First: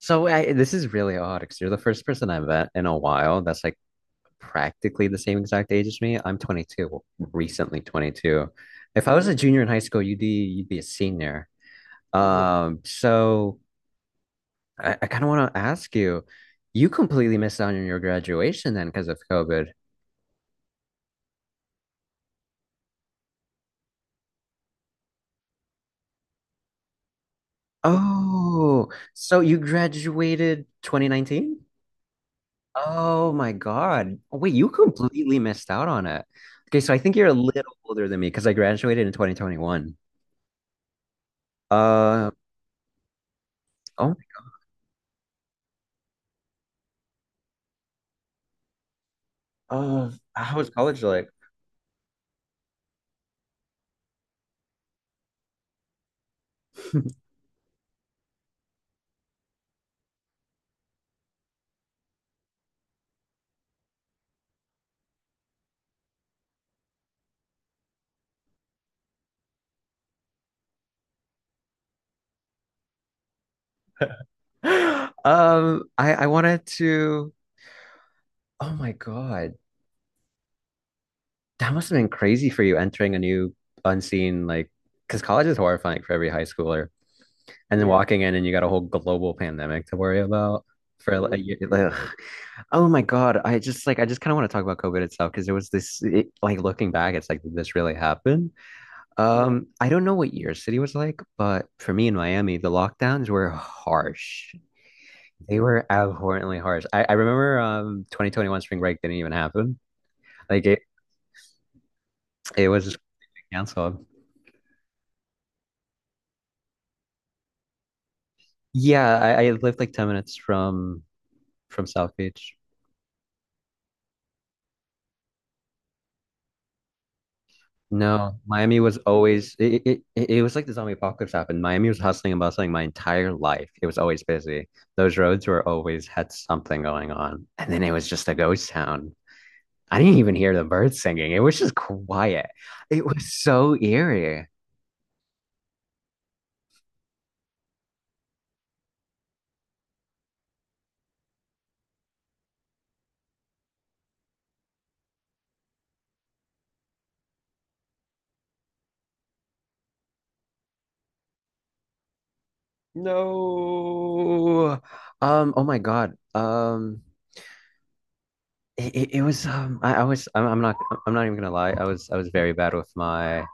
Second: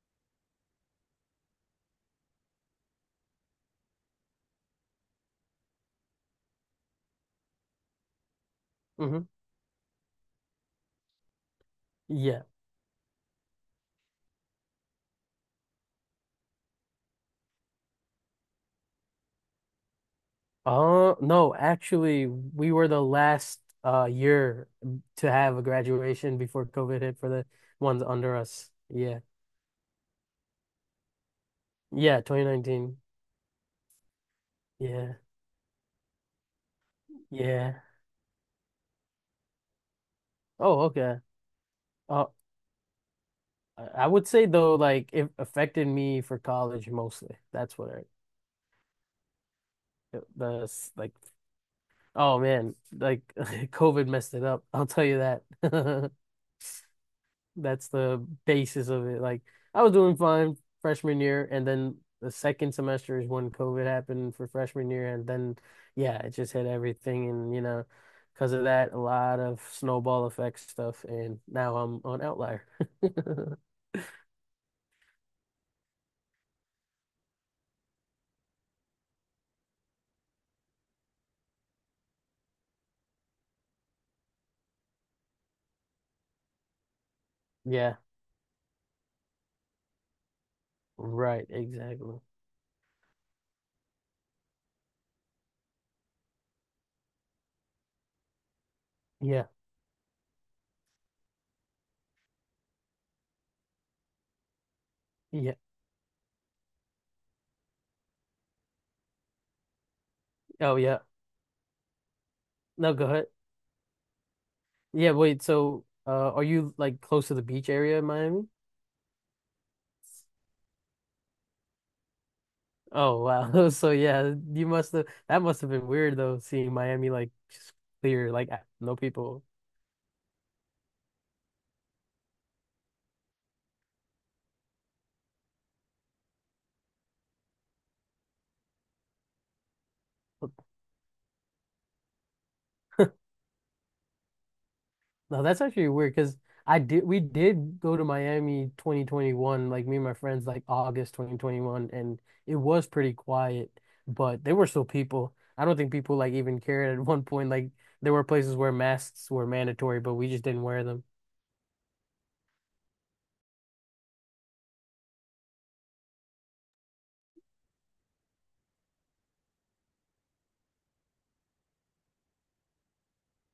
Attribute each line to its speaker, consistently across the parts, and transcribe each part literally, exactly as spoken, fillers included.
Speaker 1: So I, this is really odd because you're the first person I've met in a while that's like practically the same exact age as me. I'm twenty-two, recently twenty-two. If I
Speaker 2: Hmm.
Speaker 1: was a junior in high school, you'd be you'd be a senior.
Speaker 2: Yeah.
Speaker 1: Um, so I, I kind of want to ask you, you completely missed out on your graduation then because of COVID.
Speaker 2: Uh, no, actually, we were the last uh year to have a graduation before COVID hit for the ones under us.
Speaker 1: Oh,
Speaker 2: Yeah.
Speaker 1: so you graduated twenty nineteen?
Speaker 2: Yeah, twenty nineteen.
Speaker 1: Oh my God. Oh, wait, you
Speaker 2: Yeah.
Speaker 1: completely missed out on it. Okay, so I think you're a little
Speaker 2: Yeah.
Speaker 1: older than me because I graduated in twenty twenty-one.
Speaker 2: Oh, okay. Uh,
Speaker 1: Uh
Speaker 2: I I
Speaker 1: oh,
Speaker 2: would say though, like it affected me for college mostly. That's what I.
Speaker 1: oh, how was
Speaker 2: the
Speaker 1: college
Speaker 2: like
Speaker 1: like?
Speaker 2: Oh man, like COVID messed it up. I'll tell you that. That's the basis of it. Like I was doing fine freshman year, and then the second semester is when COVID happened for freshman year, and then yeah, it just hit everything, and you know, because of that, a lot of snowball effect stuff, and now I'm on Outlier.
Speaker 1: Um, I I wanted to. Oh my God, that must have been crazy for you entering a new unseen like, because college is horrifying for every high schooler, and then yeah,
Speaker 2: Yeah,
Speaker 1: walking in and you got a whole global pandemic to worry about for like a, oh,
Speaker 2: right,
Speaker 1: year. Like, ugh,
Speaker 2: exactly.
Speaker 1: oh my God, I just like I just kind of want to talk about COVID itself because it was this it, like looking back, it's like did this really happened. Yeah.
Speaker 2: Yeah,
Speaker 1: Um, I don't know what your city was like, but for me in Miami, the lockdowns were harsh.
Speaker 2: yeah.
Speaker 1: They were abhorrently harsh. I, I remember um twenty twenty-one spring break didn't even happen. Like
Speaker 2: Oh
Speaker 1: it
Speaker 2: yeah.
Speaker 1: it was
Speaker 2: No,
Speaker 1: just
Speaker 2: go ahead.
Speaker 1: canceled.
Speaker 2: Yeah, wait. So, uh, are you like close to the beach area in Miami?
Speaker 1: Yeah, I, I lived like ten minutes from from South Beach.
Speaker 2: Oh wow. So yeah, you must have that must have been weird though, seeing Miami like just clear,
Speaker 1: No,
Speaker 2: like a-
Speaker 1: Miami was
Speaker 2: no people.
Speaker 1: always it, it it it was like the zombie apocalypse happened. Miami was hustling and bustling my entire life. It was always busy. Those roads were always had something going on. And then it was just a ghost town. I didn't even hear the birds singing. It was just quiet. It was so eerie.
Speaker 2: No, that's actually weird because I did we did go to Miami twenty twenty-one, like me and my friends, like August twenty twenty-one, and it was pretty quiet, but there were still people. I don't think people like even cared at one point. Like there were places where masks were mandatory, but we just didn't wear them.
Speaker 1: No. Um, oh my God. Um it, it, it was um I, I was I'm, I'm not I'm not even gonna lie. I was I was very bad with my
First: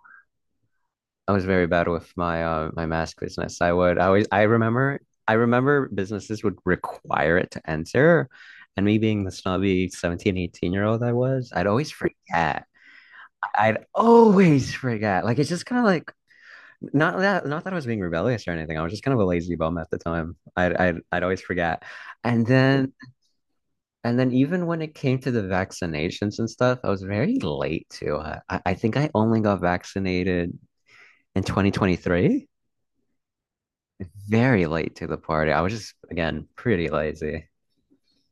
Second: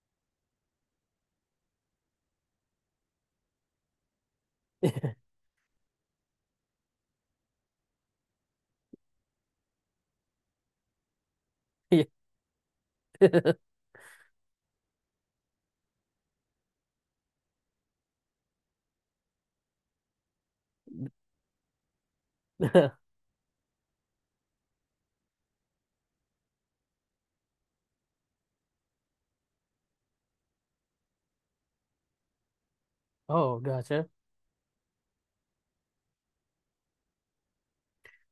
Speaker 1: I was very bad with my uh my mask business. I would I always I remember I remember businesses would require it to enter. And me being the snobby seventeen, eighteen year old I was, I'd always
Speaker 2: Yeah.
Speaker 1: forget. I'd always forget. Like it's just kind of like not that not that I was being rebellious or anything. I was just kind of a lazy bum at the time. I'd I'd I'd always forget. And yeah, then and then even when it came to the vaccinations and stuff, I was very late to it. I, I think I only got vaccinated in twenty twenty-three.
Speaker 2: Oh, gotcha.
Speaker 1: Very late to the party. I was just, again, pretty lazy.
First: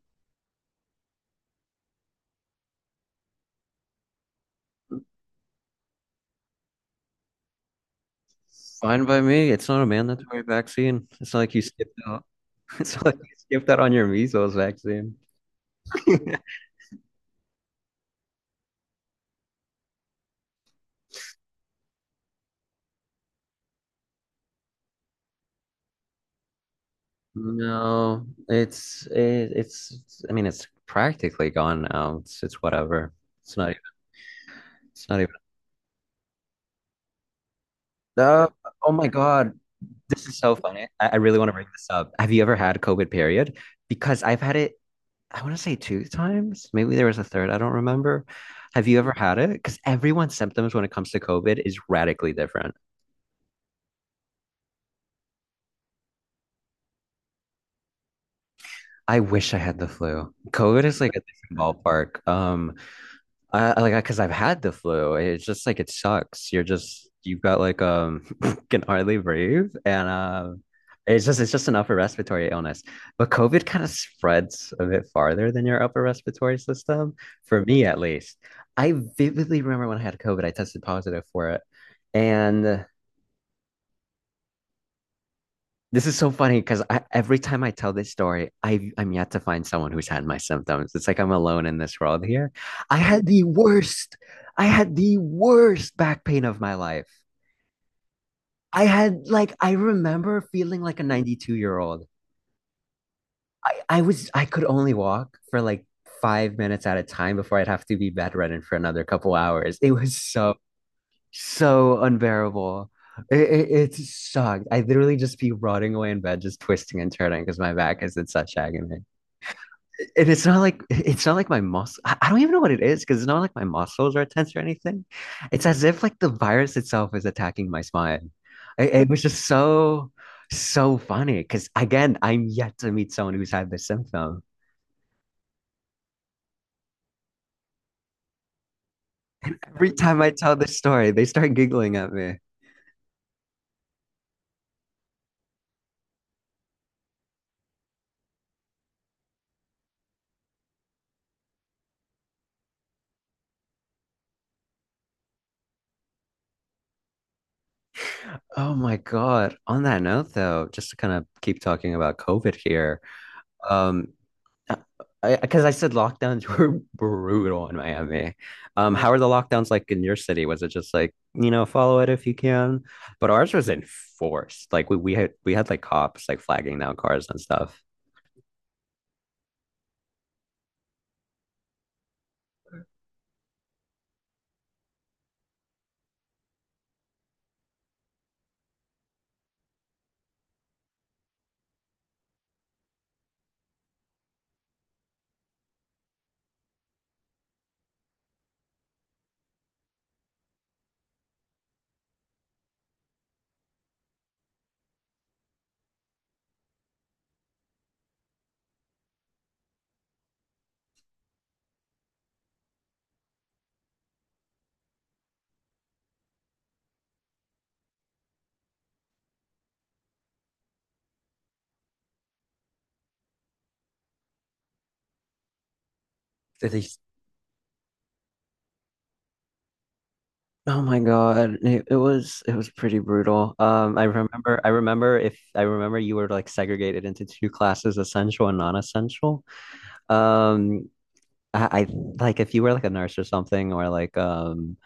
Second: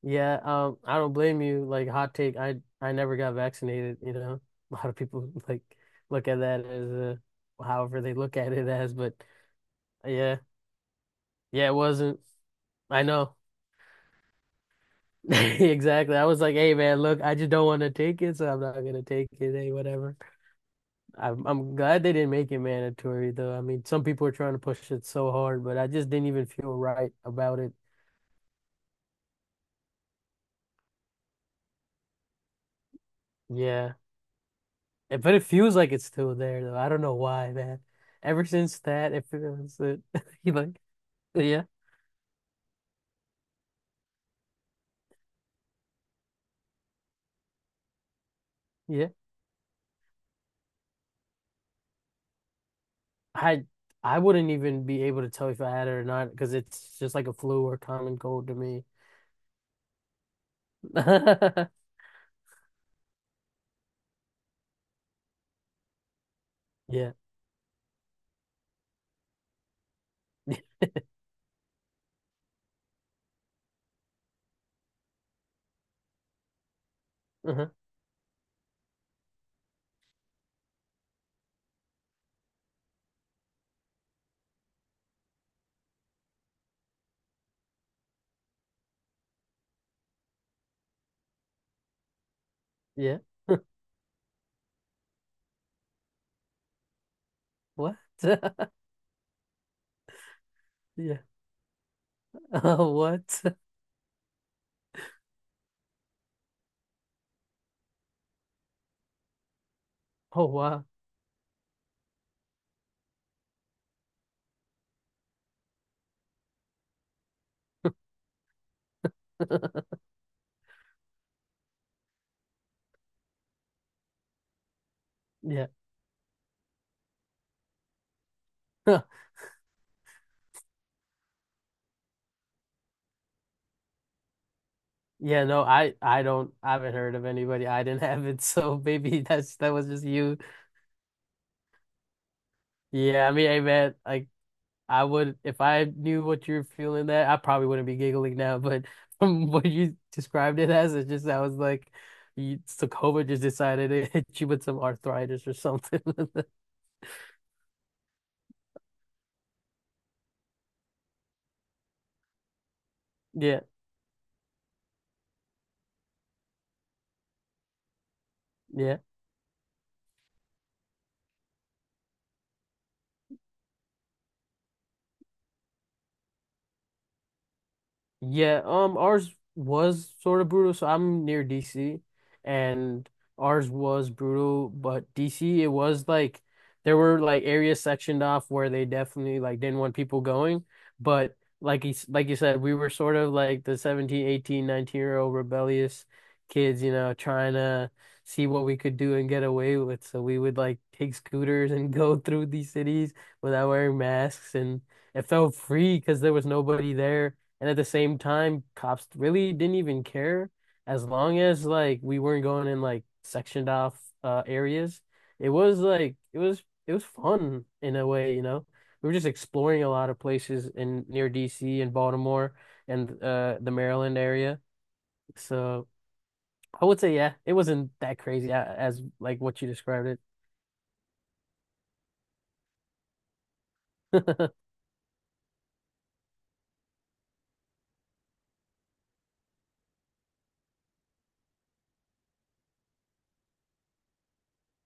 Speaker 2: Yeah, um, I don't blame you. Like hot take, I I never got vaccinated, you know. A lot of people like look at that as uh however they look at it as,
Speaker 1: Fine
Speaker 2: but
Speaker 1: by me. It's not a
Speaker 2: yeah,
Speaker 1: mandatory vaccine. It's not like you
Speaker 2: yeah, it
Speaker 1: skipped
Speaker 2: wasn't.
Speaker 1: out. It's
Speaker 2: I
Speaker 1: not like
Speaker 2: know.
Speaker 1: you skipped out on your measles vaccine.
Speaker 2: Exactly. I was like, "Hey man, look, I just don't want to take it, so I'm not gonna take it. Hey, whatever." I'm I'm glad they didn't make it mandatory though. I mean, some people are trying to push it so hard, but I just didn't even feel right about it.
Speaker 1: No, it's it, it's. it's- I mean, it's practically gone now. It's it's whatever. It's not even.
Speaker 2: Yeah.
Speaker 1: It's
Speaker 2: Eh,
Speaker 1: not even.
Speaker 2: but it feels like it's still there though. I don't know why, man. Ever
Speaker 1: Uh,
Speaker 2: since
Speaker 1: oh my
Speaker 2: that, it
Speaker 1: God.
Speaker 2: feels it.
Speaker 1: This is
Speaker 2: You
Speaker 1: so
Speaker 2: like,
Speaker 1: funny. I, I really want to
Speaker 2: yeah,
Speaker 1: bring this up. Have you ever had COVID period? Because I've had it, I want to say two times. Maybe there was a third. I don't remember. Have you
Speaker 2: yeah.
Speaker 1: ever had it? Because everyone's symptoms when it comes to COVID is radically different.
Speaker 2: I I wouldn't even be able to tell if I had it or not because it's just like a flu or common cold to me.
Speaker 1: I wish I had the flu. COVID is like a different ballpark. Um, I I- like because I've had the flu. It's just like it sucks. You're just
Speaker 2: Yeah.
Speaker 1: you've got like um can hardly breathe and um it's just it's just an upper respiratory illness. But COVID kind of spreads a bit farther than your upper respiratory system, for
Speaker 2: Uh-huh.
Speaker 1: me at least. I vividly remember when I had COVID, I tested positive for it. And this is so funny because every time I tell this story, I, I'm yet to find someone who's had my symptoms. It's like I'm alone in this world here. I
Speaker 2: Yeah.
Speaker 1: had the worst, I had the worst back pain of my life.
Speaker 2: What?
Speaker 1: I had like, I remember feeling like a
Speaker 2: Yeah.
Speaker 1: ninety-two year old.
Speaker 2: Oh, what?
Speaker 1: I, I was, I could only walk for like five minutes at a time before I'd have to be bedridden for another couple hours. It was
Speaker 2: Oh,
Speaker 1: so
Speaker 2: wow.
Speaker 1: so unbearable. It, it, it sucked. I literally just be rotting away in bed, just twisting and turning because my back is in such agony. And it's not like it's not like my muscle. I, I don't even know what it is because it's not like my muscles are tense or anything. It's
Speaker 2: Yeah.
Speaker 1: as if like the virus itself is attacking my spine. It, it was just so so funny because again, I'm yet to meet someone who's had this symptom.
Speaker 2: Yeah, no, I I don't I haven't heard of anybody. I didn't have it, so maybe that's that was
Speaker 1: Every
Speaker 2: just
Speaker 1: time I
Speaker 2: you.
Speaker 1: tell this story, they start giggling at me.
Speaker 2: Yeah, I mean, hey man, like I would, if I knew what you're feeling that, I probably wouldn't be giggling now. But from what you described it as, it's just I was like, you, so COVID just decided it hit you with some arthritis or something.
Speaker 1: Oh my God. On that note, though, just to kind of keep talking about COVID here,
Speaker 2: Yeah,
Speaker 1: um, because I, 'cause I said lockdowns were brutal in Miami. Um,
Speaker 2: yeah.
Speaker 1: how are the lockdowns like in your city? Was it just like, you know, follow it if you can? But ours was enforced. Like we, we had we had like cops like flagging down cars and stuff.
Speaker 2: Yeah, um, ours was sort of brutal. So I'm near D C, and ours was brutal, but D C, it was like there were like areas sectioned off where they definitely like didn't want people going. But like you, s- like you said, we were sort of like the seventeen, eighteen, nineteen year old rebellious kids, you know, trying to see what we could do and get away with. So we would like take scooters and go through these cities without wearing masks, and it felt free because there was nobody there and at the same time, cops really didn't even care as long as like we weren't going in like sectioned off uh areas. It was like it was it was fun in a way, you know. We were just exploring a lot of places in near D C and Baltimore and uh the Maryland area. So
Speaker 1: Did
Speaker 2: I
Speaker 1: they?
Speaker 2: would say yeah, it wasn't that crazy a- as like what you described
Speaker 1: Oh my God. It, it was it was pretty brutal. Um, I
Speaker 2: it.
Speaker 1: remember I remember if I remember you were like segregated into two classes, essential and non-essential. Um, I, I like if you were like a nurse or something or like um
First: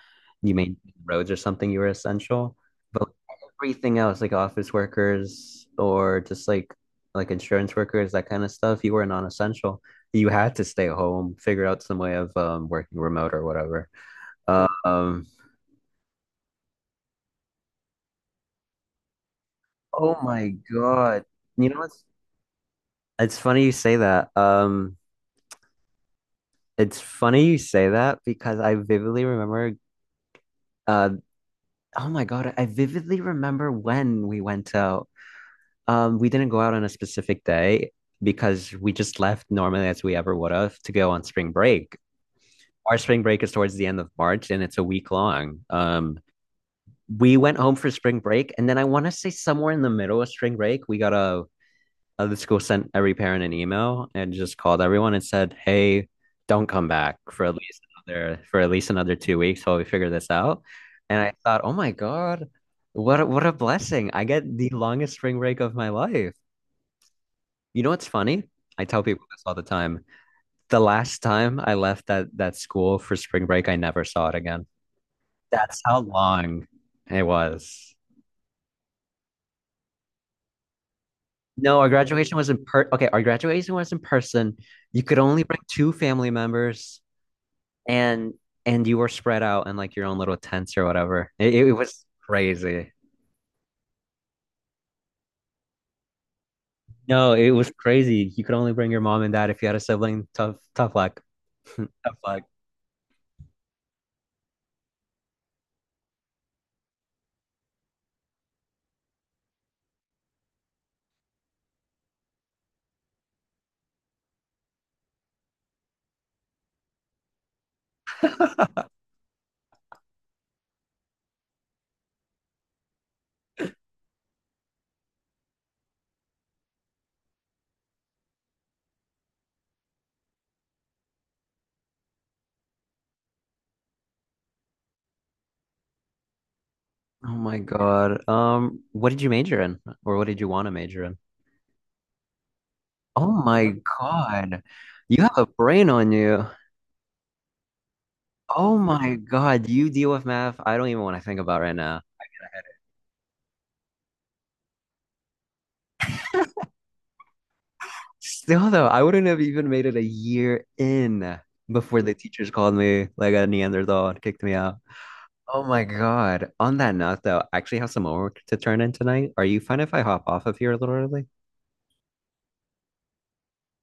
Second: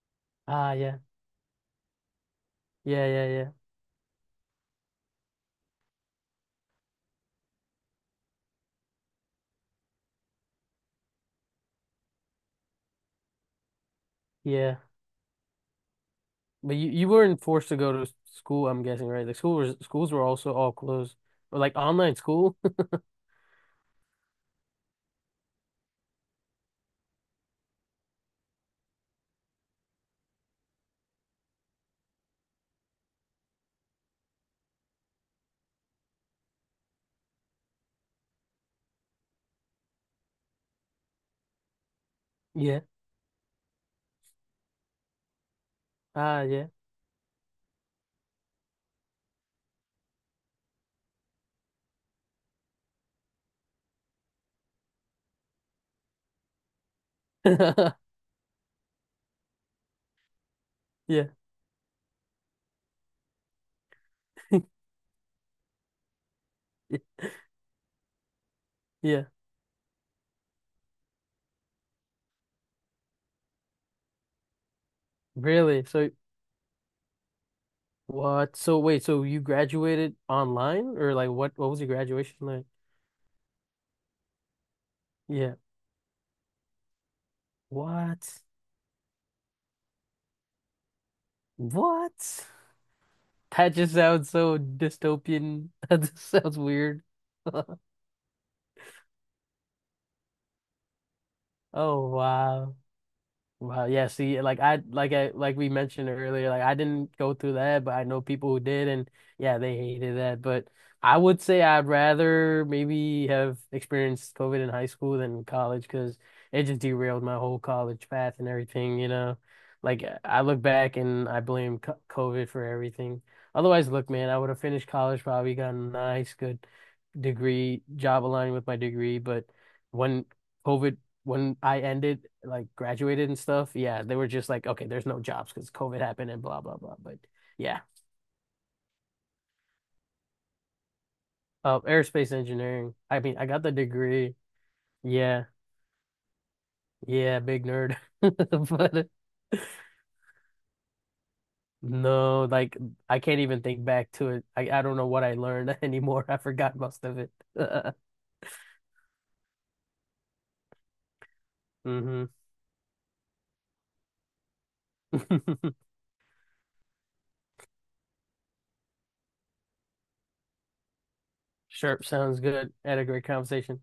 Speaker 1: you
Speaker 2: Ah
Speaker 1: made
Speaker 2: yeah.
Speaker 1: roads or something, you were essential.
Speaker 2: Yeah,
Speaker 1: But
Speaker 2: yeah, yeah.
Speaker 1: everything else, like office workers or just like like insurance workers, that kind of stuff, you were non-essential. You had to stay home, figure out some way of um working remote or whatever.
Speaker 2: Yeah.
Speaker 1: Um
Speaker 2: But you, you weren't forced to go to school, I'm guessing, right? Like school was, schools
Speaker 1: Oh
Speaker 2: were
Speaker 1: my
Speaker 2: also all closed.
Speaker 1: God.
Speaker 2: Or
Speaker 1: You
Speaker 2: like
Speaker 1: know what's
Speaker 2: online school.
Speaker 1: it's funny you say that. Um, it's funny you say that because I vividly remember uh oh my God, I vividly remember when we went out. Um, we didn't go out on a specific day because we just left normally as we ever would have to go on spring break.
Speaker 2: Yeah.
Speaker 1: Our spring break is towards the end of March and it's a week long. Um,
Speaker 2: Ah, yeah.
Speaker 1: we went home for spring break and then I want to say somewhere in the middle of spring break, we got a uh, the school sent every parent an email and just called everyone and said, "Hey, don't come back for at least another for at least another two weeks while we figure this out." And
Speaker 2: Yeah.
Speaker 1: I thought, "Oh my God, what a, what a blessing! I get the longest spring break of my life." You know what's funny? I tell people
Speaker 2: Yeah.
Speaker 1: this all the time. The last time I left that that school for spring break, I never saw it again. That's
Speaker 2: Really?
Speaker 1: how
Speaker 2: So
Speaker 1: long it was.
Speaker 2: what? So wait, so you graduated online or like what what
Speaker 1: No,
Speaker 2: was
Speaker 1: our
Speaker 2: your
Speaker 1: graduation
Speaker 2: graduation
Speaker 1: was in
Speaker 2: like?
Speaker 1: per okay, our graduation was in person. You could only
Speaker 2: Yeah.
Speaker 1: bring two family members. and
Speaker 2: What?
Speaker 1: and you were spread out in like your own little tents or whatever. It, it was
Speaker 2: What?
Speaker 1: crazy.
Speaker 2: That just sounds so dystopian. That just sounds weird.
Speaker 1: No, it was crazy. You could only bring your mom and dad if you had a sibling. Tough, tough luck.
Speaker 2: Oh
Speaker 1: Tough luck.
Speaker 2: wow. Wow, yeah, see, like I like I like we mentioned earlier, like I didn't go through that, but I know people who did and yeah, they hated that. But I would say I'd rather maybe have experienced COVID in high school than college because it just derailed my whole college path and everything, you know. Like uh, I look back and I blame co- COVID for everything. Otherwise, look, man, I would have finished college, probably gotten a nice, good degree, job aligned with my degree, but when COVID when I ended, like graduated and stuff, yeah, they were just like, okay, there's no jobs because COVID happened and blah blah blah. But
Speaker 1: Oh my
Speaker 2: yeah,
Speaker 1: God. Um, what did you major in, or what did you want to major in?
Speaker 2: uh, aerospace engineering. I
Speaker 1: Oh
Speaker 2: mean, I got the
Speaker 1: my
Speaker 2: degree.
Speaker 1: God. You have
Speaker 2: Yeah,
Speaker 1: a brain on you.
Speaker 2: yeah, big nerd.
Speaker 1: Oh
Speaker 2: But
Speaker 1: my God. You deal with math. I don't even want to think about right now.
Speaker 2: no, like I can't even think back to it. I I don't know what I learned anymore. I forgot most of it.
Speaker 1: Still though, I wouldn't have even made it a year in before the
Speaker 2: Hmm.
Speaker 1: teachers called me like a Neanderthal and kicked me out. Oh my God. On that note, though, I actually have some homework to turn in tonight. Are you fine if I hop off of here a little early?
Speaker 2: Sure, sounds good. Had a great conversation.